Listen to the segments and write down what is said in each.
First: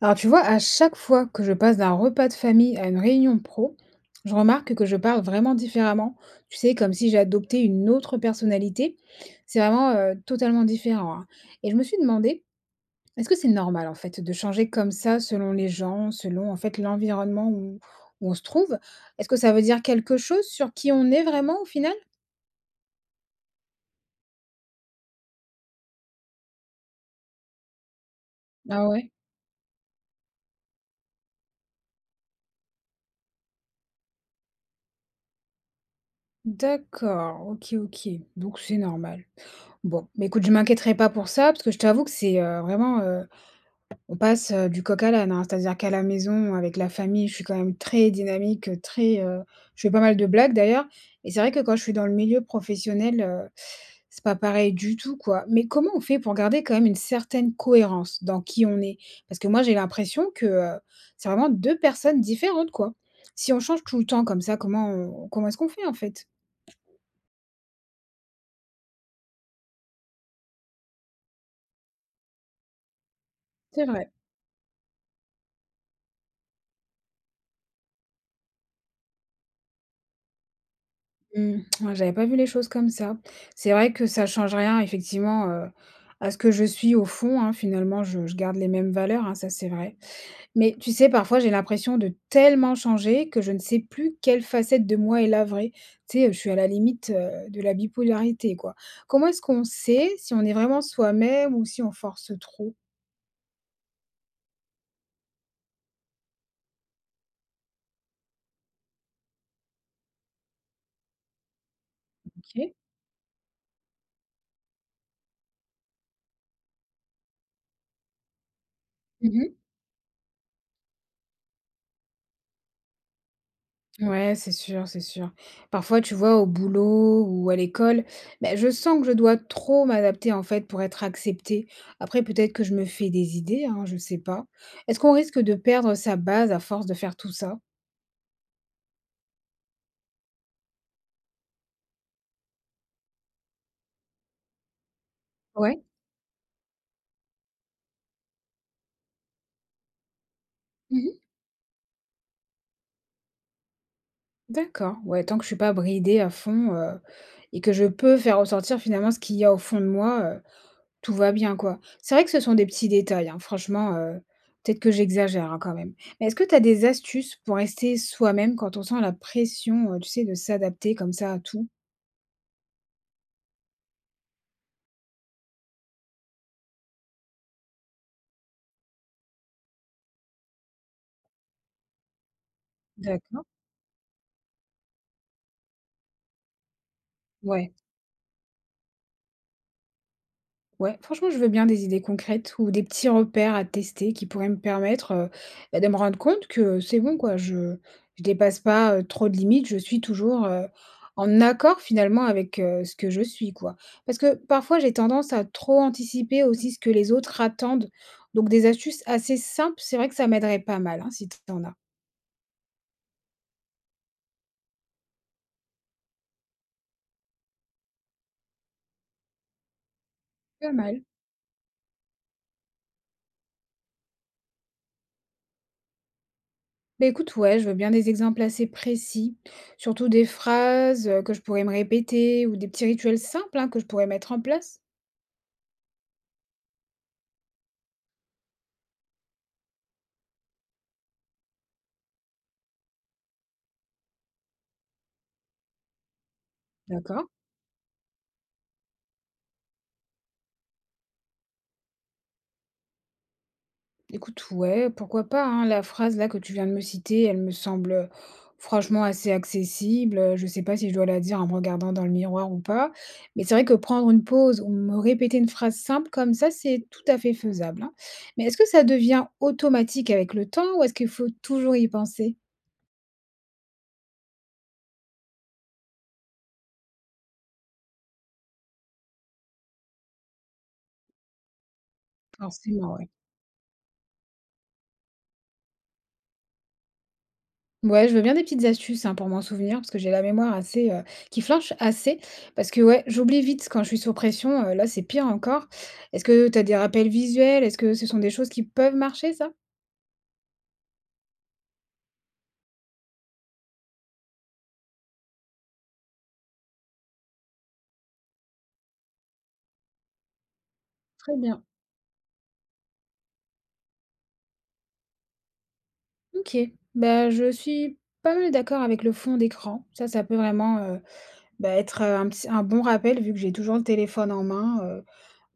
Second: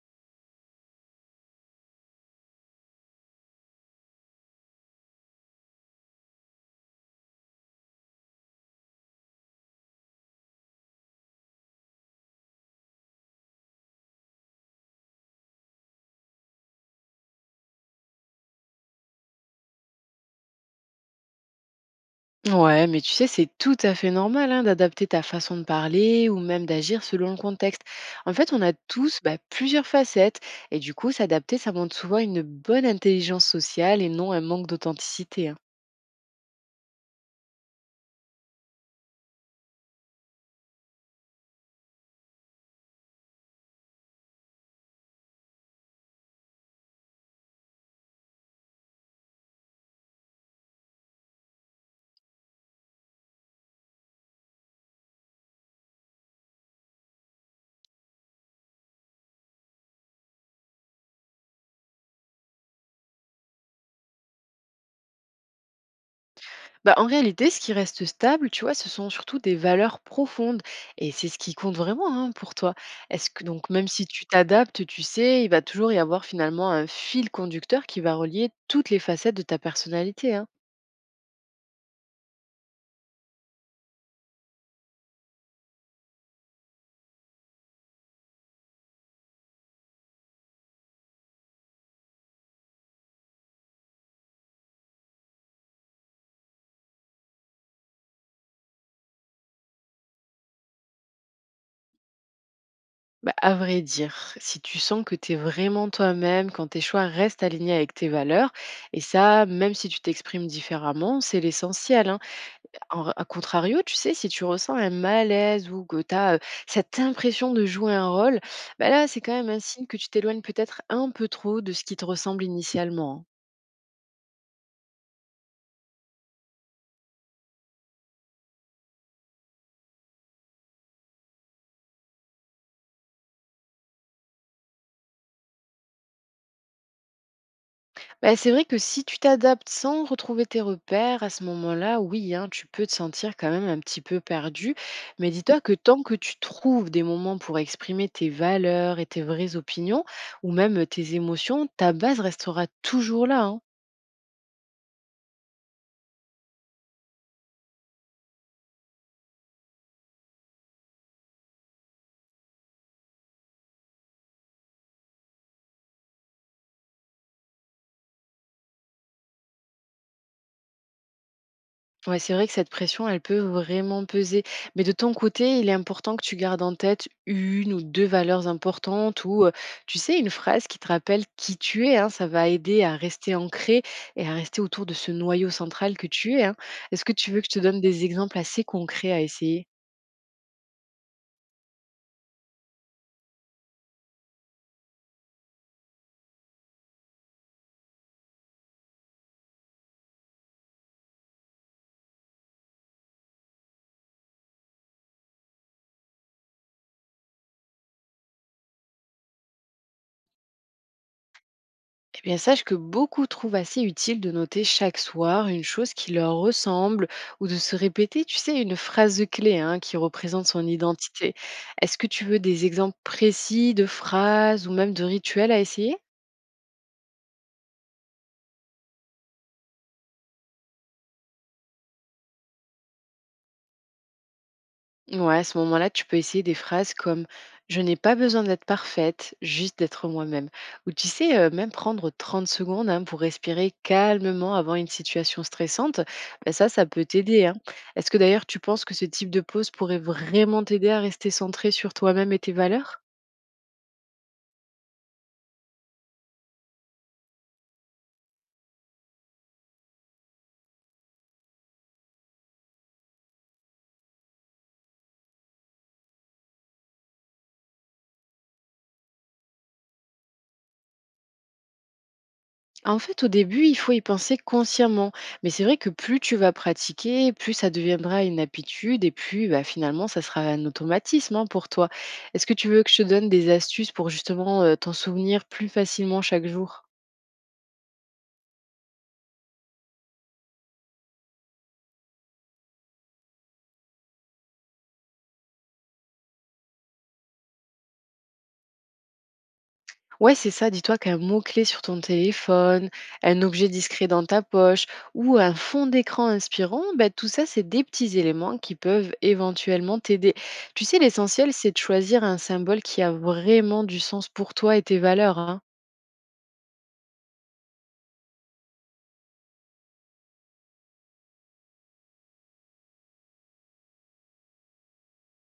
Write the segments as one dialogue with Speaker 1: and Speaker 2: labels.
Speaker 1: Alors tu vois, à chaque fois que je passe d'un repas de famille à une réunion pro, je remarque que je parle vraiment différemment. Tu sais, comme si j'adoptais une autre personnalité. C'est vraiment totalement différent, hein. Et je me suis demandé, est-ce que c'est normal en fait de changer comme ça selon les gens, selon en fait où on se trouve? Est-ce que ça veut dire quelque chose sur qui on est vraiment au final?
Speaker 2: Ouais, mais tu sais, c'est tout à fait normal hein, d'adapter ta façon de parler ou même d'agir selon le contexte. En fait, on a
Speaker 1: Ah ouais?
Speaker 2: tous bah, plusieurs facettes et du coup, s'adapter, ça montre souvent une bonne intelligence sociale et non un manque d'authenticité. Hein.
Speaker 1: D'accord, ok, ok. Donc c'est normal. Bon, mais écoute, je m'inquiéterai pas pour ça, parce que je t'avoue que on passe, du coq à l'âne, hein. C'est-à-dire qu'à la maison, avec la famille, je suis quand même très dynamique, je fais pas mal de blagues d'ailleurs, et c'est vrai que quand je suis dans le milieu professionnel, c'est pas pareil du tout, quoi. Mais comment on fait pour garder quand même une certaine cohérence dans qui on est? Parce que moi, j'ai l'impression que, c'est vraiment 2 personnes différentes, quoi. Si on change tout le temps comme ça, comment est-ce qu'on fait, en fait?
Speaker 2: Bah, en réalité, ce qui reste stable, tu vois, ce sont surtout des valeurs profondes et c'est ce qui compte vraiment hein, pour toi. Est-ce que donc,
Speaker 1: C'est
Speaker 2: même si
Speaker 1: vrai.
Speaker 2: tu t'adaptes, tu sais, il va toujours y avoir finalement un fil conducteur qui va relier toutes les facettes de ta personnalité. Hein.
Speaker 1: Mmh. Ouais, j'avais pas vu les choses comme ça. C'est vrai que ça change rien effectivement, à ce que je suis au fond, hein. Finalement, je garde les mêmes valeurs, hein, ça c'est vrai. Mais tu sais, parfois, j'ai l'impression de tellement changer que je ne sais plus quelle facette de moi est la vraie. Tu sais, je suis à la limite, de la bipolarité, quoi. Comment est-ce qu'on sait si on est vraiment soi-même ou si on force trop?
Speaker 2: Bah, à vrai dire, si tu sens que tu es vraiment toi-même, quand tes choix restent alignés avec tes valeurs, et ça, même si tu t'exprimes différemment, c'est l'essentiel. Hein.
Speaker 1: OK.
Speaker 2: À contrario, tu sais, si tu ressens un malaise ou que tu as cette impression de jouer un rôle, bah là, c'est quand même
Speaker 1: Mmh.
Speaker 2: un signe que tu t'éloignes peut-être un peu trop de ce qui te ressemble initialement. Hein.
Speaker 1: Ouais, c'est sûr, c'est sûr. Parfois, tu vois, au boulot ou à l'école, ben, je sens que je dois trop m'adapter en fait pour être acceptée. Après, peut-être que je me fais des idées, hein, je sais pas. Est-ce qu'on risque de perdre sa base à force de faire tout ça?
Speaker 2: Bah, c'est vrai que si tu t'adaptes sans retrouver tes repères, à ce moment-là, oui, hein, tu peux te sentir quand même un petit peu perdu. Mais dis-toi que
Speaker 1: Ouais.
Speaker 2: tant que tu trouves des moments pour exprimer tes valeurs et tes vraies opinions, ou même
Speaker 1: Mhm.
Speaker 2: tes émotions, ta base restera toujours là. Hein.
Speaker 1: D'accord. Ouais, tant que je suis pas bridée à fond et que je peux faire ressortir finalement ce qu'il y a au fond de moi, tout va bien, quoi. C'est vrai que ce sont des petits détails, hein, franchement, peut-être que j'exagère, hein, quand même. Mais est-ce que tu as des astuces pour rester soi-même quand on sent la pression, tu sais, de s'adapter comme ça à tout?
Speaker 2: Ouais, c'est vrai que cette pression, elle peut vraiment peser. Mais de ton côté, il est important que tu gardes en tête une ou deux valeurs importantes ou, tu sais, une phrase qui te rappelle qui tu es. Hein. Ça va aider à rester
Speaker 1: D'accord,
Speaker 2: ancré et à rester autour de ce noyau central que tu es. Hein. Est-ce que tu veux que je te
Speaker 1: ouais.
Speaker 2: donne des exemples assez concrets à essayer?
Speaker 1: Ouais, franchement, je veux bien des idées concrètes ou des petits repères à tester qui pourraient me permettre, bah, de me rendre compte que c'est bon quoi, je dépasse pas, trop de limites, je suis toujours, en accord finalement avec, ce que je suis quoi. Parce que parfois j'ai tendance à trop anticiper aussi ce que les autres attendent, donc des astuces assez simples, c'est vrai que ça m'aiderait pas mal, hein, si t'en as?
Speaker 2: Eh bien, sache que beaucoup trouvent assez utile de noter chaque soir une chose qui leur ressemble ou de se répéter, tu sais, une phrase clé hein, qui représente son
Speaker 1: Pas mal.
Speaker 2: identité. Est-ce que tu veux des exemples précis de phrases ou même de rituels à essayer?
Speaker 1: Bah écoute, ouais, je veux bien des exemples assez précis, surtout des phrases, que je pourrais me répéter ou des petits rituels simples, hein, que je pourrais mettre en place.
Speaker 2: Ouais, à ce moment-là, tu peux essayer des phrases comme Je n'ai pas besoin d'être parfaite, juste d'être moi-même. Ou tu sais, même prendre 30 secondes hein, pour respirer calmement avant une situation stressante, ben ça peut
Speaker 1: D'accord.
Speaker 2: t'aider. Hein. Est-ce que d'ailleurs, tu penses que ce type de pause pourrait vraiment t'aider à rester centré sur toi-même et tes valeurs?
Speaker 1: Écoute, ouais, pourquoi pas, hein, la phrase là que tu viens de me citer, elle me semble franchement assez accessible. Je sais pas si je dois la dire en me regardant dans le miroir ou pas, mais c'est vrai que prendre une pause ou me répéter une phrase simple comme ça, c'est tout à fait faisable, hein. Mais est-ce que ça devient automatique avec le temps ou est-ce qu'il faut toujours y penser?
Speaker 2: En fait, au début, il faut y penser consciemment. Mais c'est vrai que plus tu vas pratiquer, plus ça deviendra une habitude et plus bah, finalement, ça sera un automatisme hein, pour toi. Est-ce que tu veux que
Speaker 1: Forcément,
Speaker 2: je
Speaker 1: ouais.
Speaker 2: te donne des astuces pour justement t'en souvenir plus facilement chaque jour?
Speaker 1: Ouais, je veux bien des petites astuces, hein, pour m'en souvenir, parce que j'ai la mémoire assez, qui flanche assez. Parce que ouais, j'oublie vite quand je suis sous pression, là, c'est pire encore. Est-ce que tu as des rappels visuels? Est-ce que ce sont des choses qui peuvent marcher, ça?
Speaker 2: Ouais, c'est ça. Dis-toi qu'un mot-clé sur ton téléphone, un objet discret dans ta poche ou un fond d'écran inspirant, bah, tout ça, c'est des petits éléments qui peuvent éventuellement t'aider. Tu sais,
Speaker 1: Très
Speaker 2: l'essentiel,
Speaker 1: bien.
Speaker 2: c'est de choisir un symbole qui a vraiment du sens pour toi et tes valeurs. Hein.
Speaker 1: OK. Bah, je suis pas mal d'accord avec le fond d'écran. Ça peut vraiment, bah, être, un bon rappel vu que j'ai toujours le téléphone en main,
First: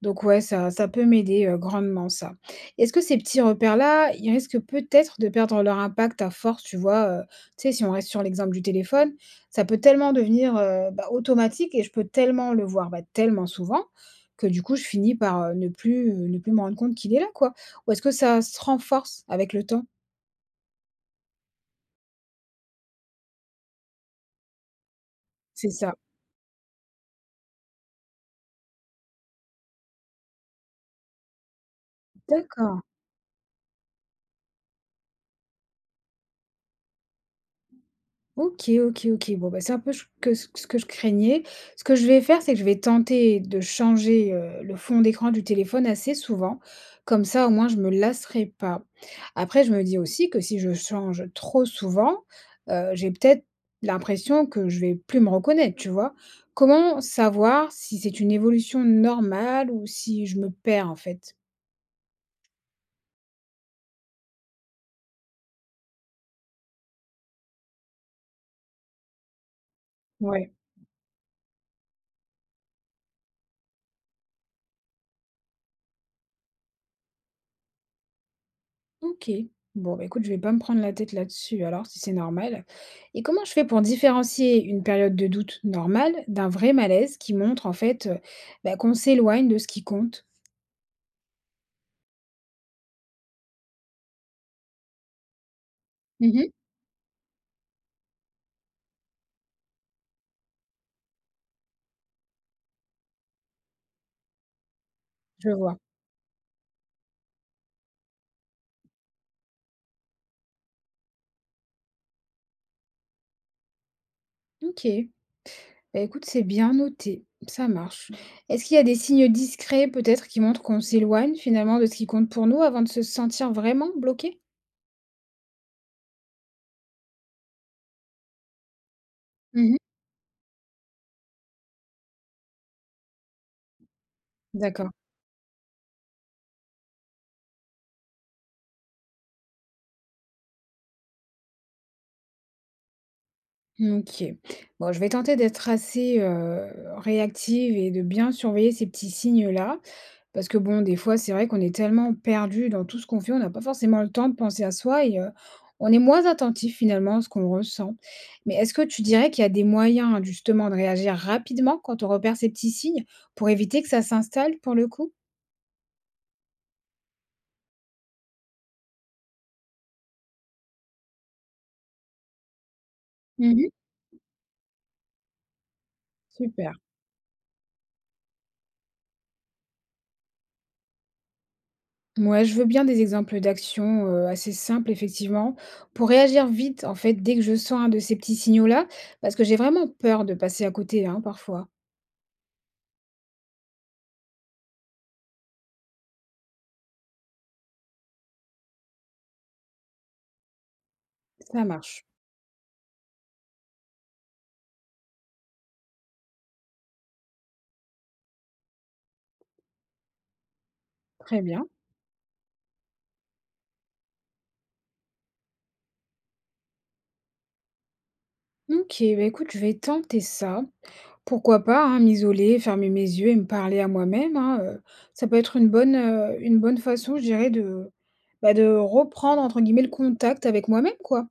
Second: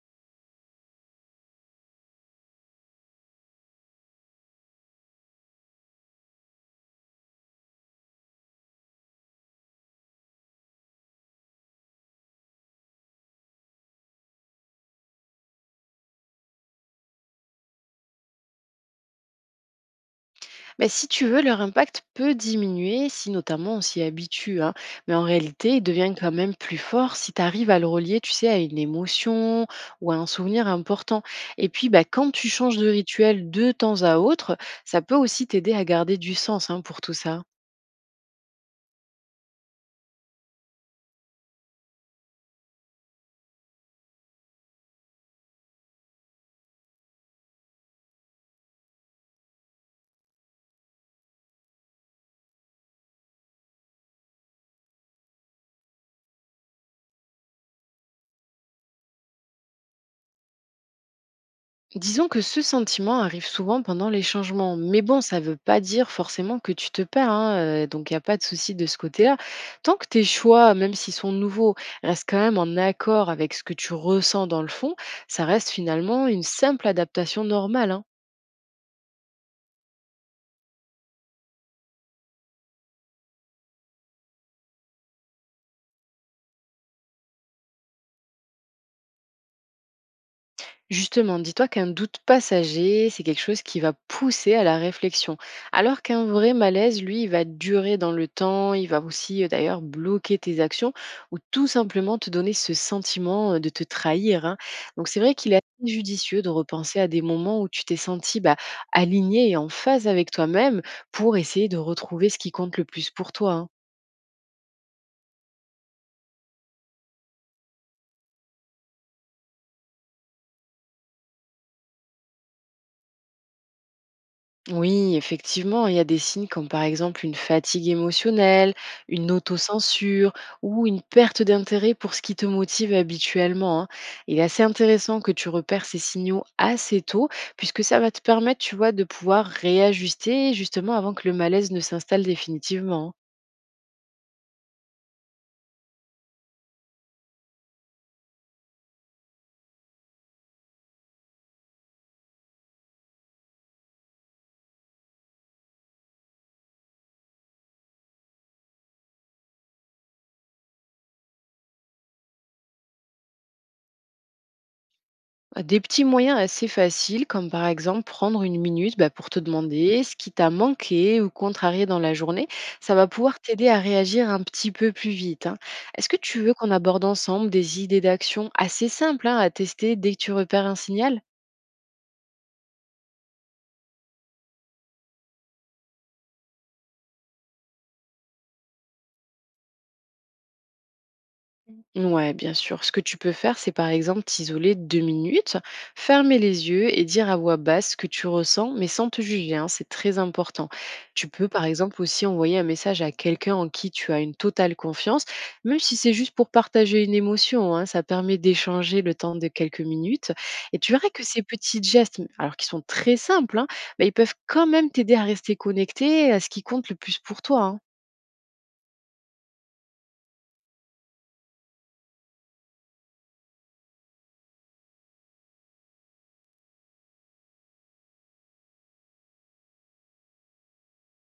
Speaker 1: donc ouais, ça peut m'aider, grandement ça. Est-ce que ces petits repères-là, ils risquent peut-être de perdre leur impact à force, tu vois? Tu sais, si on reste sur l'exemple du téléphone, ça peut tellement devenir, bah, automatique et je peux tellement le voir, bah, tellement souvent que du coup je finis par, ne plus me rendre compte qu'il est là, quoi? Ou est-ce que ça se renforce avec le temps?
Speaker 2: Ben, si tu veux, leur impact peut diminuer si notamment on s'y habitue, hein, mais en
Speaker 1: C'est
Speaker 2: réalité, il
Speaker 1: ça.
Speaker 2: devient quand même plus fort si tu arrives à le relier, tu sais, à une émotion ou à un souvenir important. Et puis, bah quand tu
Speaker 1: D'acc.
Speaker 2: changes de rituel de temps à autre, ça peut aussi t'aider à garder du sens hein, pour tout ça.
Speaker 1: OK, OK, OK. Bon, bah, c'est un peu ch que ce que je craignais. Ce que je vais faire, c'est que je vais tenter de changer, le fond d'écran du téléphone assez souvent. Comme ça, au moins, je me lasserai pas. Après, je me dis aussi que si je change trop souvent, j'ai peut-être l'impression que je vais plus me reconnaître, tu vois? Comment savoir si c'est une évolution normale ou si je me perds, en fait?
Speaker 2: Disons que ce sentiment arrive souvent pendant les changements. Mais bon, ça ne veut pas dire forcément que tu te perds, hein, donc il n'y a pas de souci de ce côté-là. Tant que tes
Speaker 1: Ouais.
Speaker 2: choix, même s'ils sont nouveaux, restent quand même en accord avec ce que tu ressens dans le fond, ça reste finalement une simple adaptation normale. Hein.
Speaker 1: OK. Bon, bah, écoute, je vais pas me prendre la tête là-dessus alors, si c'est normal. Et comment je fais pour différencier une période de doute normale d'un vrai malaise qui montre en fait bah, qu'on s'éloigne de ce qui compte?
Speaker 2: Justement, dis-toi qu'un doute passager, c'est quelque chose qui va pousser à la réflexion, alors qu'un
Speaker 1: Mhm.
Speaker 2: vrai malaise, lui, il va durer dans le temps, il va aussi d'ailleurs bloquer tes actions ou tout simplement te donner ce sentiment de te trahir. Hein. Donc c'est vrai
Speaker 1: Je
Speaker 2: qu'il est
Speaker 1: vois.
Speaker 2: assez judicieux de repenser à des moments où tu t'es senti bah, aligné et en phase avec toi-même pour essayer de retrouver ce qui compte le plus pour toi. Hein.
Speaker 1: Ok. Bah, écoute, c'est bien noté. Ça marche. Est-ce qu'il y a des signes discrets peut-être qui montrent qu'on s'éloigne finalement de ce qui compte pour nous avant de se sentir vraiment bloqué?
Speaker 2: Oui, effectivement, il y a des signes comme par exemple une fatigue émotionnelle, une
Speaker 1: Mhm.
Speaker 2: autocensure ou une perte d'intérêt pour ce qui te motive habituellement. Hein. Il est assez
Speaker 1: D'accord.
Speaker 2: intéressant que tu repères ces signaux assez tôt, puisque ça va te permettre, tu vois, de pouvoir réajuster justement avant que le malaise ne s'installe définitivement. Hein.
Speaker 1: OK. Bon, je vais tenter d'être assez, réactive et de bien surveiller ces petits signes-là. Parce que bon, des fois, c'est vrai qu'on est tellement perdu dans tout ce qu'on fait, on n'a pas forcément le temps de penser à soi et on est moins attentif finalement à ce qu'on ressent. Mais est-ce que tu dirais qu'il y a des moyens hein, justement de réagir rapidement quand on repère ces petits signes, pour éviter que ça s'installe pour le coup?
Speaker 2: Ah, des petits moyens assez faciles, comme par exemple prendre une minute bah, pour te demander ce qui t'a manqué ou contrarié dans la journée, ça va pouvoir
Speaker 1: Mmh.
Speaker 2: t'aider à réagir un petit peu plus vite. Hein. Est-ce que tu veux qu'on
Speaker 1: Super.
Speaker 2: aborde ensemble des idées d'action assez simples hein, à tester dès que tu repères un signal?
Speaker 1: Mouais, je veux bien des exemples d'actions, assez simples effectivement, pour réagir vite, en fait, dès que je sens un de ces petits signaux-là, parce que j'ai vraiment peur de passer à côté, hein, parfois.
Speaker 2: Ouais, bien sûr. Ce que tu peux faire, c'est par exemple t'isoler 2 minutes, fermer les yeux et dire à voix basse ce que tu ressens, mais sans te juger, hein, c'est très important. Tu peux
Speaker 1: Ça
Speaker 2: par exemple
Speaker 1: marche.
Speaker 2: aussi envoyer un message à quelqu'un en qui tu as une totale confiance, même si c'est juste pour partager une émotion, hein, ça permet d'échanger le temps de quelques minutes. Et tu verras que
Speaker 1: Très
Speaker 2: ces
Speaker 1: bien.
Speaker 2: petits gestes, alors qu'ils sont très simples, hein, bah, ils peuvent quand même t'aider à rester connecté à ce qui compte le plus pour toi. Hein.
Speaker 1: OK, bah, écoute, je vais tenter ça. Pourquoi pas, hein, m'isoler, fermer mes yeux et me parler à moi-même, hein, ça peut être une bonne façon, je dirais, de, bah, de reprendre, entre guillemets, «le contact» avec moi-même, quoi.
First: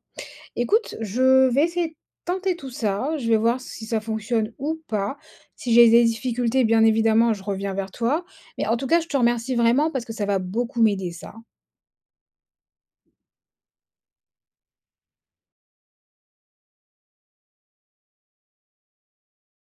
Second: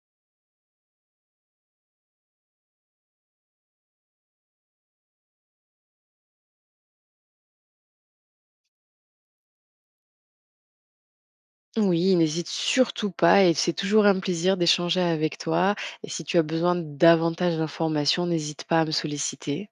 Speaker 1: Écoute, je vais essayer de tenter tout ça. Je vais voir si ça fonctionne ou pas. Si j'ai des difficultés, bien évidemment, je reviens vers toi. Mais en tout cas, je te remercie vraiment parce que ça va beaucoup m'aider, ça.
Speaker 2: Oui, n'hésite surtout pas et c'est toujours un plaisir d'échanger avec toi. Et si tu as besoin de davantage d'informations, n'hésite pas à me solliciter.